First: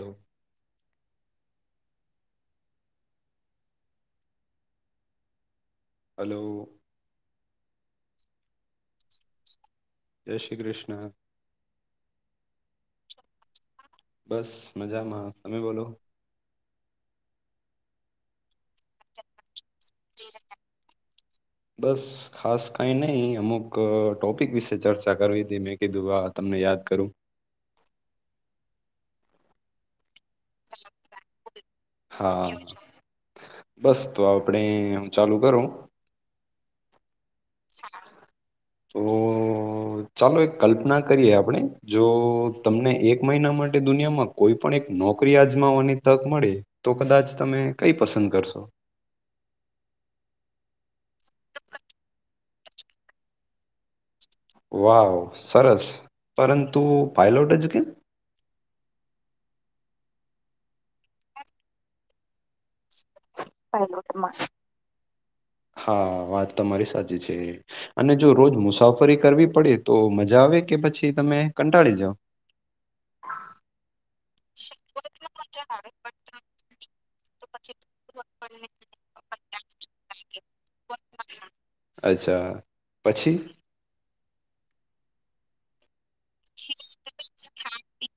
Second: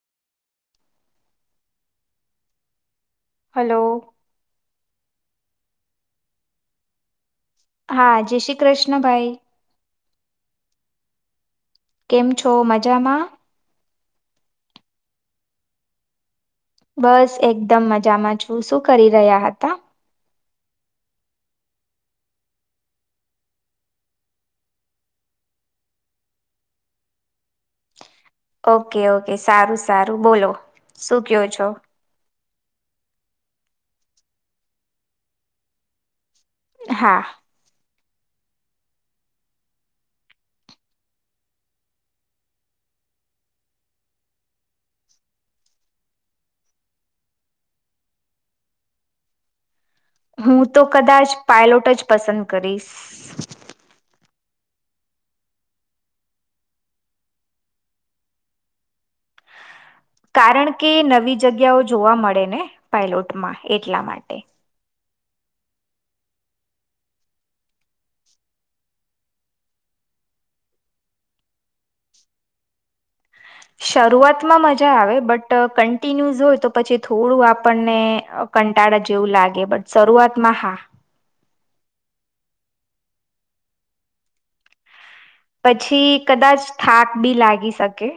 હ. Hello. Hello. હા જય શ્રી કૃષ્ણભાઈ. જય શ્રી કૃષ્ણ. કેમ છો મજામાં? બસ મજામાં તમે બોલો. બસ એકદમ મજામાં છું, શું કરી રહ્યા હતા? બસ ખાસ કઈ નહી અમુક ટોપિક વિશે ચર્ચા કરવી હતી મેં કીધું આ તમને યાદ કરું. ઓકે ઓકે સારું સારું બોલો, શું કયો છો? હા, બસ તો આપડે હું ચાલુ કરું. હા. તો ચાલો એક કલ્પના કરીએ આપણેે, જો તમને એક મહિના માટે દુનિયામાં કોઈ પણ એક નોકરી અજમાવાની તક મળે તો કદાચ તમે કઈ પસંદ કરશો? હું તો કદાચ પાયલોટ જ પસંદ કરીશ. વાવ સરસ પરંતુ પાયલોટ જ કેમ? કારણ કે નવી જગ્યાઓ જોવા મળે ને. પાયલોટમાં. એટલા માટે હા વાત તમારી સાચી છે. અને જો રોજ મુસાફરી કરવી પડે તો મજા આવે કે પછી તમે કંટાળી જાવ. શરૂઆતમાં મજા આવે બટ કન્ટિન્યુઝ હોય તો પછી થોડું આપણને. કંટાળા જેવું લાગે બટ શરૂઆતમાં હા અચ્છા, પછી? પછી કદાચ થાક બી લાગી શકે.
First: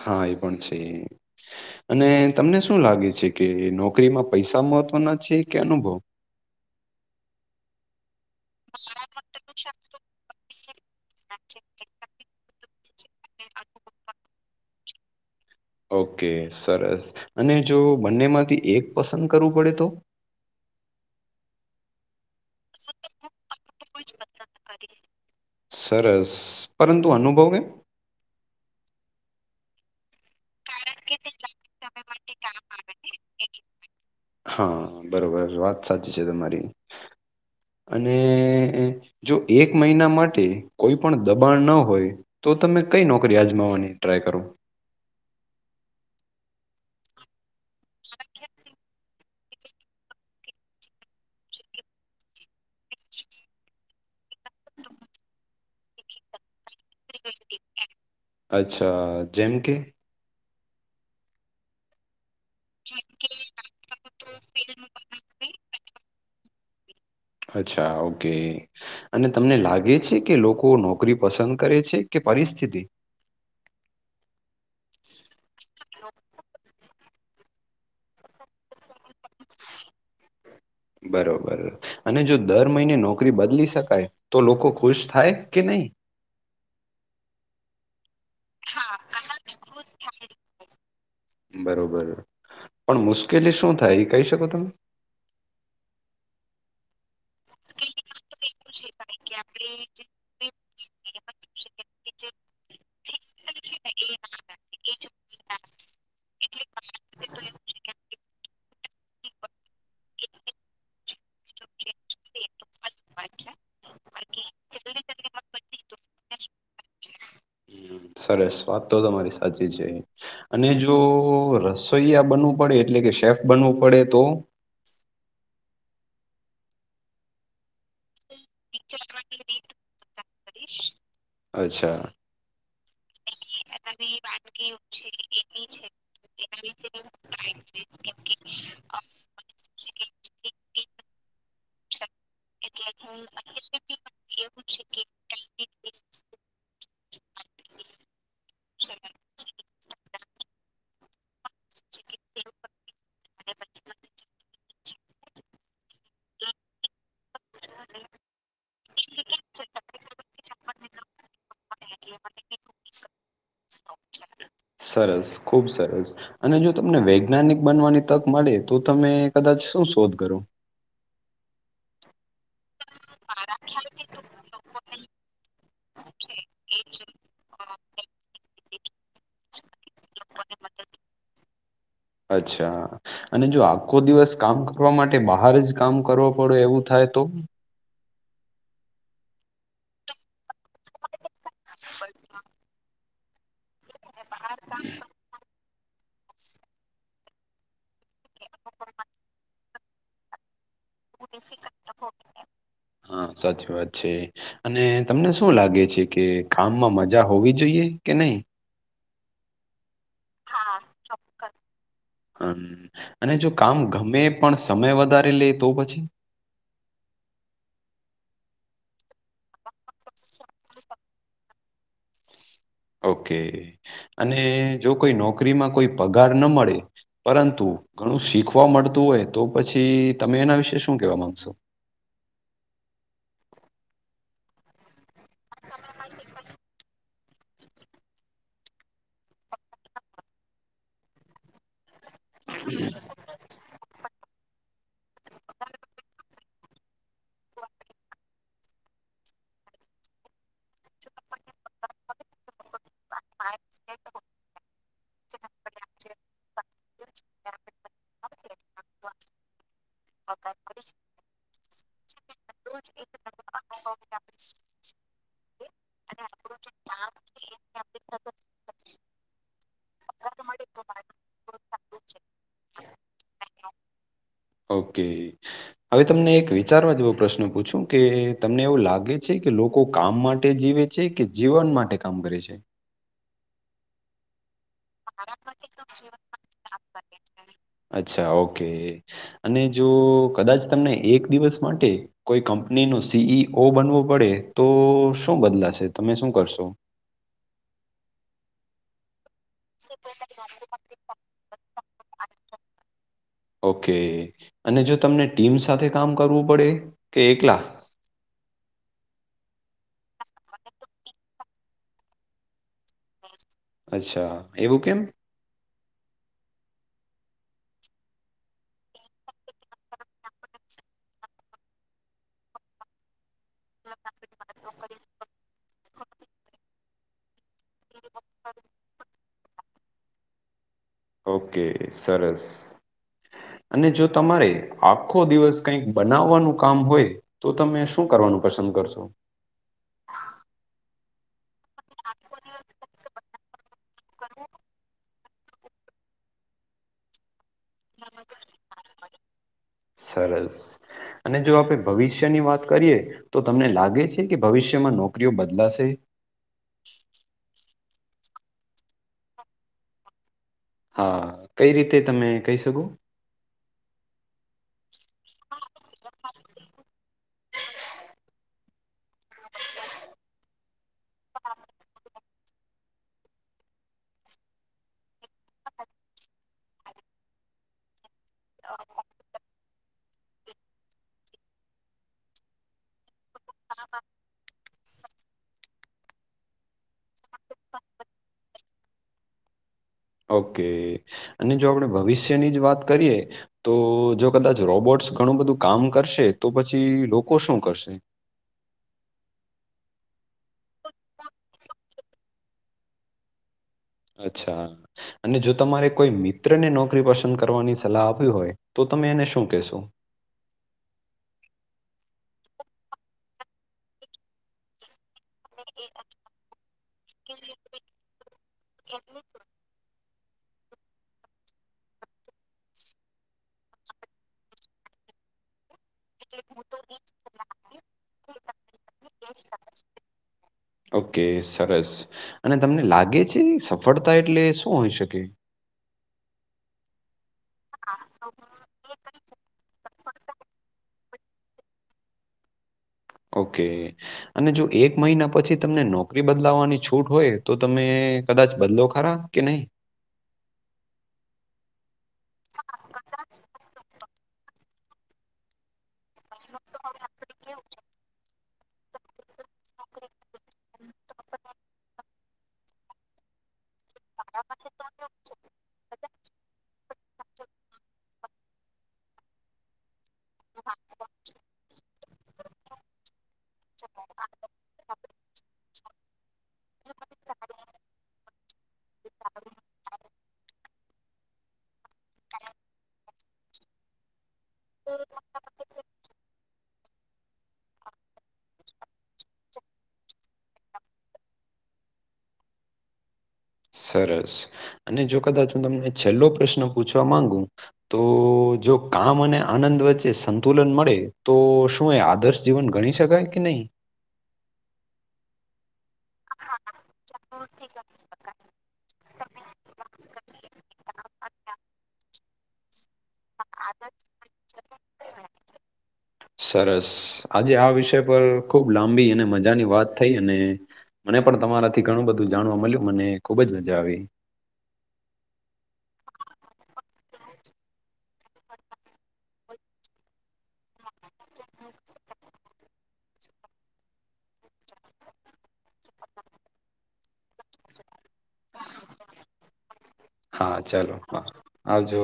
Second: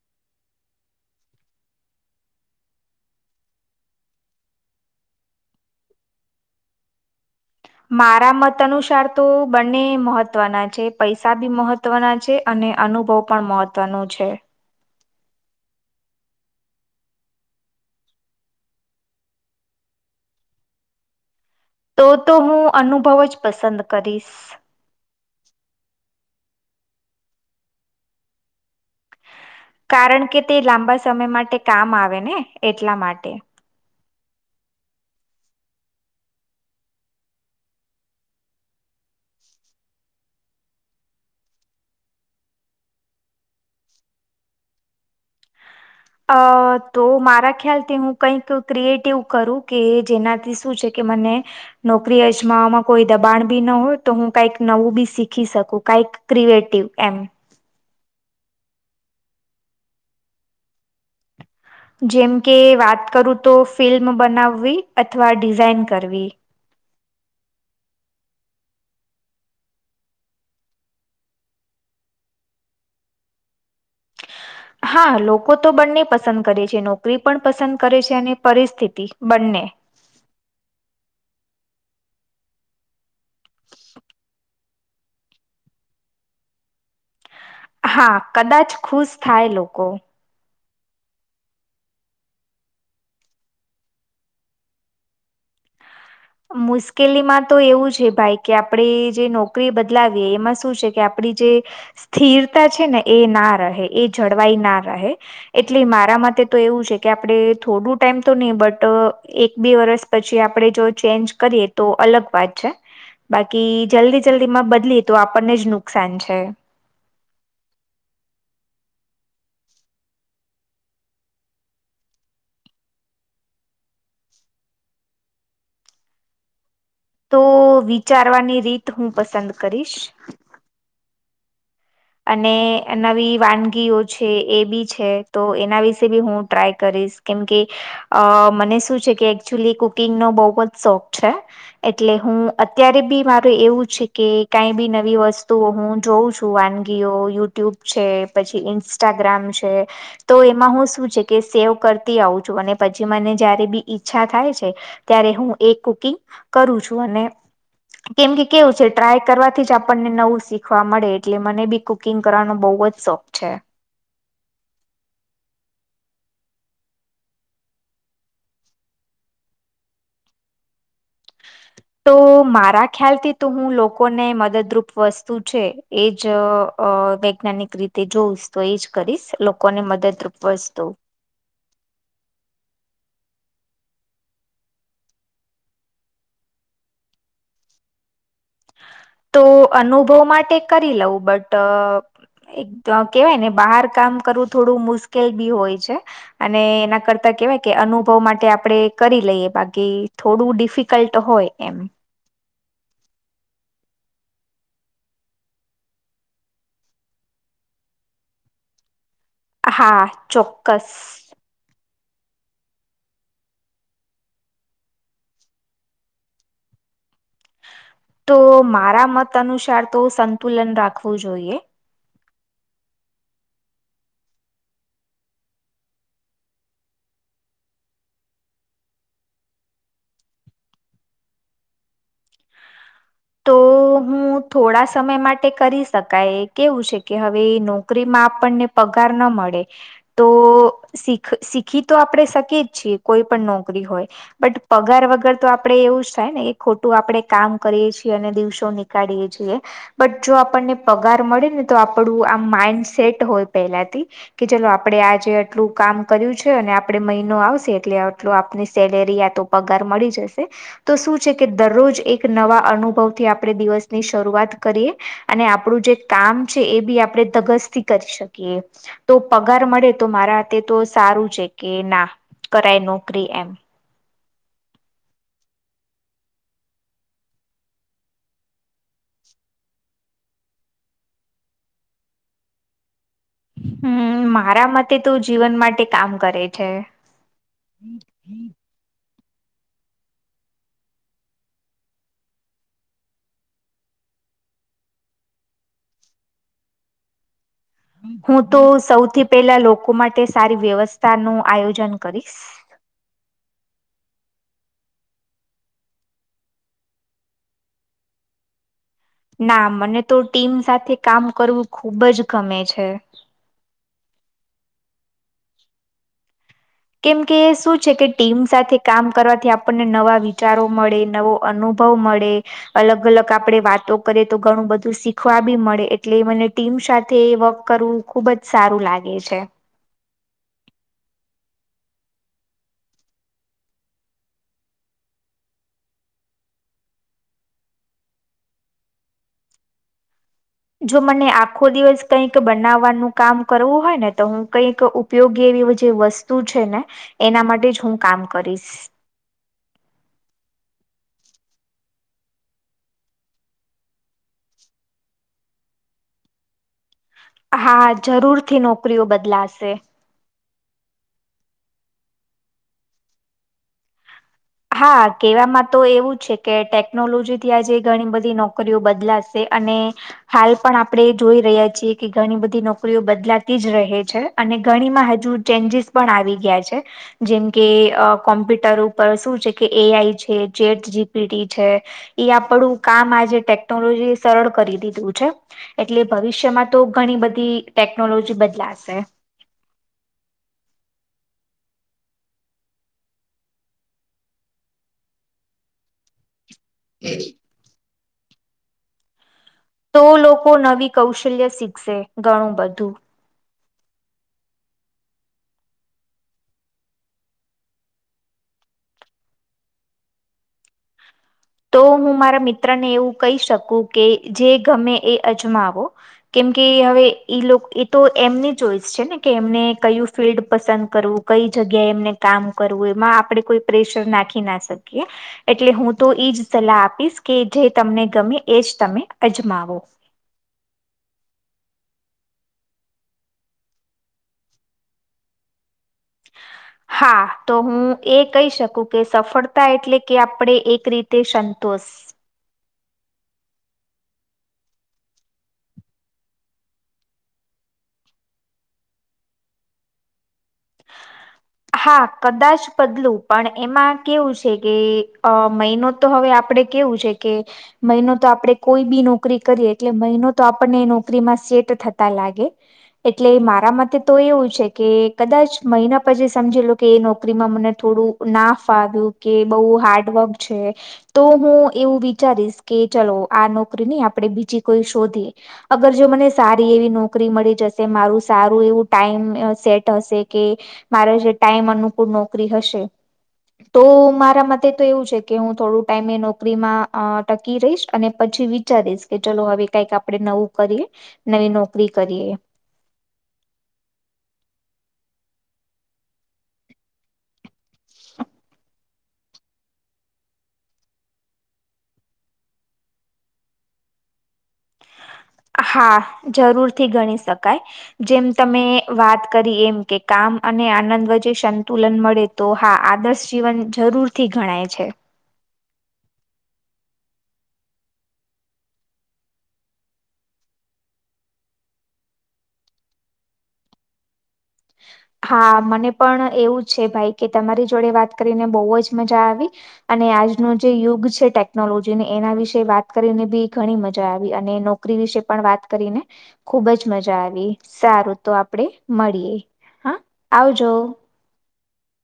હા એ પણ છે. અને તમને શું લાગે છે કે નોકરીમાં પૈસા મહત્વના છે કે અનુભવ? મારા મત અનુસાર તો બંને મહત્વના છે. પૈસા બી મહત્વના છે અને અનુભવ પણ મહત્વનો છે. ઓકે સરસ, અને જો બંનેમાંથી એક પસંદ કરવું પડે તો? તો તો હું અનુભવ જ પસંદ કરીશ. સરસ પરંતુ અનુભવ એ? કારણ કે તે લાંબા સમય માટે કામ આવે ને એટલા માટે. હા બરોબર વાત સાચી છે તમારી, અને જો એક મહિના માટે કોઈ પણ દબાણ ન હોય. તો તમે કઈ નોકરી અજમાવાની ટ્રાય કરો? અ તો મારા ખ્યાલથી હું કઈક ક્રિએટિવ કરું. કે જેનાથી શું છે કે મને નોકરી અજમાવામાં કોઈ દબાણ બી ન હોય તો હું કઈક નવું બી શીખી શકું કઈક ક્રિએટીવ એમ અચ્છા જેમ કે જેમ કે વાત કરું તો ફિલ્મ બનાવવી અથવા ડિઝાઇન કરવી. અચ્છા ઓકે. અને તમને લાગે છે કે લોકો નોકરી પસંદ કરે છે કે પરિસ્થિતિ હા લોકો તો બંને પસંદ કરે છે નોકરી પણ પસંદ કરે છે અને પરિસ્થિતિ બંને બરોબર. અને જો દર મહિને નોકરી બદલી શકાય તો લોકો ખુશ થાય કે નહી હા કદાચ ખુશ થાય લોકો બરોબર પણ મુશ્કેલી શું થાય એ કહી શકો તમે મુશ્કેલીમાં તો એવું છે ભાઈ કે આપણે જે નોકરી બદલાવીએ એમાં શું છે કે આપડી જે સ્થિરતા છે ને એ ના રહે એ જળવાઈ ના રહે. એટલે મારા માટે તો એવું છે કે આપણે થોડું ટાઈમ તો નહી બટ એક બે વર્ષ પછી આપડે જો ચેન્જ કરીએ તો અલગ વાત છે. બાકી જલ્દી જલ્દીમાં બદલી તો આપણને જ નુકસાન છે. હમ, સરસ વાત તો તમારી સાચી છે. અને જો રસોઈયા બનવું પડે એટલે કે શેફ બનવું પડે તો તો વિચારવાની રીત હું પસંદ કરીશ. અચ્છા. અને નવી વાનગીઓ છે એ બી છે તો એના વિશે બી હું ટ્રાય કરીશ કેમ કે અ મને શું છે કે એકચુલી કુકિંગનો બોવ જ શોખ છે. એટલે હું અત્યારે બી મારે એવું છે કે કઈ બી નવી વસ્ત તો હું જોઉં છું વાનગીઓ યુટ્યુબ છે પછી ઇન્સ્ટાગ્રામ છે. તો એમાં હું શું છે કે સેવ કરતી આવું છું અને પછી મને જયારે બી ઈચ્છા થાય છે. ત્યારે હું એ કુકિંગ કરું છું અને કેમ કે કેવું છે ટ્રાય કરવાથી જ આપણને નવું શીખવા મળે એટલે મને બી કુકિંગ કરવાનો બહુ જ શોખ છે. સરસ ખૂબ સરસ. અને જો તમને વૈજ્ઞાનિક બનવાની તક મળે તો તમે કદાચ શું શોધ કરો. તો [inaudible] મારા ખ્યાલથી તો હું લોકોને મદદરૂરૂપ વસ્તુ છે એ જ વૈજ્ઞાનિક રીતે તે જોઉસ તો એજ કરીશ લોકોને મદદરૂપ વસ્તુ અચ્છા. અને જો આખો દિવસ કામ કરવા માટે બહાર જ કામ કરવો પડે એવું થાય તો તો અનુભવ માટે કરી લઉં બટ એક કેવાય ને બહાર કામ કરવું થોડું મુશ્કેલ બી હોય છે અને એના કરતા કેવાય કે અનુભવ માટે આપણે કરી લઈએ બાકી થોડું ડિફિકલ્ટ હોય એમ હા સાચી વાત છે. અને તમને શું લાગે છે કે કામમાં મજા હોવી જોઈએ કે નહી? હા. ચોક્કસ હા હમ અને જો કામ ગમે પણ સમય વધારે લે તો પછી? તો મારા મત અનુસાર તો સંતુલન રાખવું જોઈએ. ઓકે અને જો કોઈ નોકરીમાં કોઈ પગાર ન મળે પરંતુ ઘણું શીખવા મળતું હોય તો પછી તમે એના વિશે શું કેવા માંગશો? તો હું થોડા સમય માટે કરી શકાય કેવું છે કે હવે નોકરીમાં આપણને પગાર ન મળે. તો શીખી તો આપણે શકીએ જ છીએ કોઈ પણ નોક હોય બટ પગાર વગર તો આપણેે એવું જ થાય ને કે ખોટું આપણેે કામ કરીએ છે અને દિવસો નીકાળીએ છીએ. બટ જો આપણને પગાર મળે ને તો આપણું આપડું માઈન્ડસેટ હોય પહેલાથી કે ચલો આપડે આજે આટલું કામ કર્યું છે અને આપડે મહિનો આવશે એટલે આટલ આપની સેલેરી આ તો પગાર મળી જશે તો શું છે કે દરરોજ એક નવા અન અનુભવથી આપણે દિવસ ની શરૂઆત કરીએ અને આપણું જે કામ છે એ બી આપણે ધગસ થી કરી શકીએ. કીએ. તો પગાર મળે તો મારા હાથે તો સારું છે કે ના કરાય નોકરી એમ ઓકે. હવે તમને એક વિચારવા જેવો પ્રશ્ન પૂછું કે તમને એવું લાગે છે કે લોકો કામ માટે જીવે છે કે જીવન માટે કામ કરે છે. હમ મારા મતે તો જીવન માટે કામ કરે છે. અચ્છા ઓકે અને જો કદાચ તમને એક દિવસ માટે કોઈ કંપનીનો સીઈઓ બનવું પડે તો શું બદલાશે તમે શું કરશો? હું તો સૌથી પેલા લોકો માટે સારી વ્યવસ્થાનું આયોજન કરીશ. ઓકે અને જો તમને ટીમ સાથે કામ કરવું પડે કે એકલા ના મને તો ટીમ સાથે કામ કરવું ખુબ જ ગમે છે. અચ્છા એવું કેમ? કેમ કે શું છે કે ટીમ સાથે કામ કરવાથી આપણને નવા વિચારો મળે નવો અનુભવ મળે અલગ અલગ આપણે વાતો કરીએ તો ઘણું બધું શીખવા બી મળે એટલે મને ટીમ સાથે વ કરવું ખુબ જ સારું લાગે છે. ઓકે સરસ. અને જો તમારે આખો દિવસ કઈક બનાવવાનું કામ હોય. તો તમે શું કરવાનું પસંદ કરશો? જો મને આખો દિવસ કઈક બનાવવાનું કામ કરવું હોય ને તો હું કઈક? ઉપયોગી એવી એવી જે વસ્તુ છે ને એના માટે જ હું કામ કરીશ. સરસ અને જો આપણે ભવિષ્યની વાત કરીએ. તો તમને લાગે છે કે ભવિષ્યમાં નોકરીઓ બદલાશે. હા જરૂરથી નોકરીઓ બદલાશે. હા કઈ રીતે તમે કહી શકો? હા કહેવામાં તો એવું છે કે ટેકનોલોજી ત્યાં જે ઘણી બધી નોકરીઓ બદલાશે અને હાલ પણ આપણેે જોઈ રહ્યા છીએ કે ઘણી બધી નોકરી નોકરીઓ બદલાતી જ રહે છે અને ઘણીમાં હજુ ચેન્જીસ પણ આવી ગયા છે. જેમ કે કોમ્પ્યુટર ઉપર શું છે કે એ આઈ છે ચેટ જીપીટી છે. એ આપણું કામ આજે ટેકનોલોજી એ સરળ કરી દીધું છે. એટલે ભવિષ્યમાં તો ઘણી બધી ટેકનોલોજી બદલાશે. ઓકે અને જો આપણે ભવિષ્યની જ વાત કરીએ. તો જો કદાચ રોબોટ્સ ઘણું બધું કામ કરશે તો પછી લોકો શું કરશે? તો લોકો નવી કૌશલ્ય શીખશે ઘણું બધું. અચ્છા, અને જો તમારે કોઈ મિત્રને નોકરી પસંદ કરવાની સલાહ આપવી હોય. તો તમે એને શું કહેશો? તો હું મારા મિત્ર ને એવું કહી શકું કે જે ગમે એ અજમાવો. કેમ કે હવે ઈ એ તો એમને ચોઈસ છે ને કે એમણે કયું ફિલ્ડ પસંદ કરવું કઈ જગ્યા એ એમને કામ કરવું એમાં આપડે કોઈ પ્રેશર નાખી ના શકીએ, એટલે હું તો એજ સલાહ આપીશ કે જે તમને ગમે એજ તમે અજમાવો. ઓકે સરસ, અને તમને લાગે છે સફળતા એટલે શું હોઈ શકે? [inaudible] હા તો હું એ કહી શકું કે સફળતા એટલે કે આપણે એક રીતે સંતોષ. ઓકે. અને જો એક મહિના પછી તમને નોકરી બદલાવાની છૂટ હોય તો તમે કદાચ બદલો ખરા કે નહી? હા કદાચ બદલું પણ એમાં કેવું છે કે અ મહિનો તો હવે આપડે કેવું છે કે, મહિનો તો આપણે કોઈ બી નોકરી કરીએ એટલે મહિનો તો આપણને એ નોકરીમાં સેટ થતા લાગે. એટલે મારા મતે તો એવું છે કે કદાચ મહિના પછી સમજી લો કે એ નોકરીમાં મને થોડું ના ફાવ્યું કે બઉુ હાર્ડવર્ક છે. તો હું એવું વિચારીશ કે ચલો આ નોકરી નય આપણે બીજી કોઈ શોધી. અગર જો મને સારી એવી નોકરી મળી જશે મારું સારું એવું ટાઈમ અ સેટ હશે કે અ મારે જે ટાઈમ અનુકૂળ નોકરી હશે. તો મારા મતે તો એવું છે કે હું થોડું ટાઈમે એ નોકરીમાં અ ટકી રહીશ અને પછી વિચારીશ કે ચલો હવે કઈક આપણે નવું કરીએ, નવી નોકરી કરીએ. સરસ, અને જો કદાચ હું તમને છેલ્લો પ્રશ્ન પૂછવા માંગુ. તો જો કામ અને આનંદ વચ્ચે સંતુલન મળે તો શું એ આદર્શ જીવન ગણી શકાય કે નહી? હા જરૂરથી ગણી શકાય. જેમ તમે વાત કરી એમ કે કામ અને આનંદ વચ્ચે સંતુલન મળે તો હા આદર્શ જીવન જરૂરથી ગણાય છે. સરસ આજે આ વિષય પર ખુબ લાંબી અને મજાની વાત થઈ અને મને પણ તમારાથી ઘણું બધું જાણવા મળ્યું મને ખુબ જ મજા આવી. હા મને પણ એવું જ છે ભાઈ કે તમારી જોડે વાત કરીને બહુ જ મજા આવી. અને આજનો જે યુગ છે ટેકનોલોજી ને એના વિશે વાત કરીને બી ઘણી મજા આવી અને કરી વિશે પણ વાત કરીને, ખુબ જ મજા આવી સારું તો આપણેે મળીએ. હા. હા આવજો ચાલો હા, આવજો.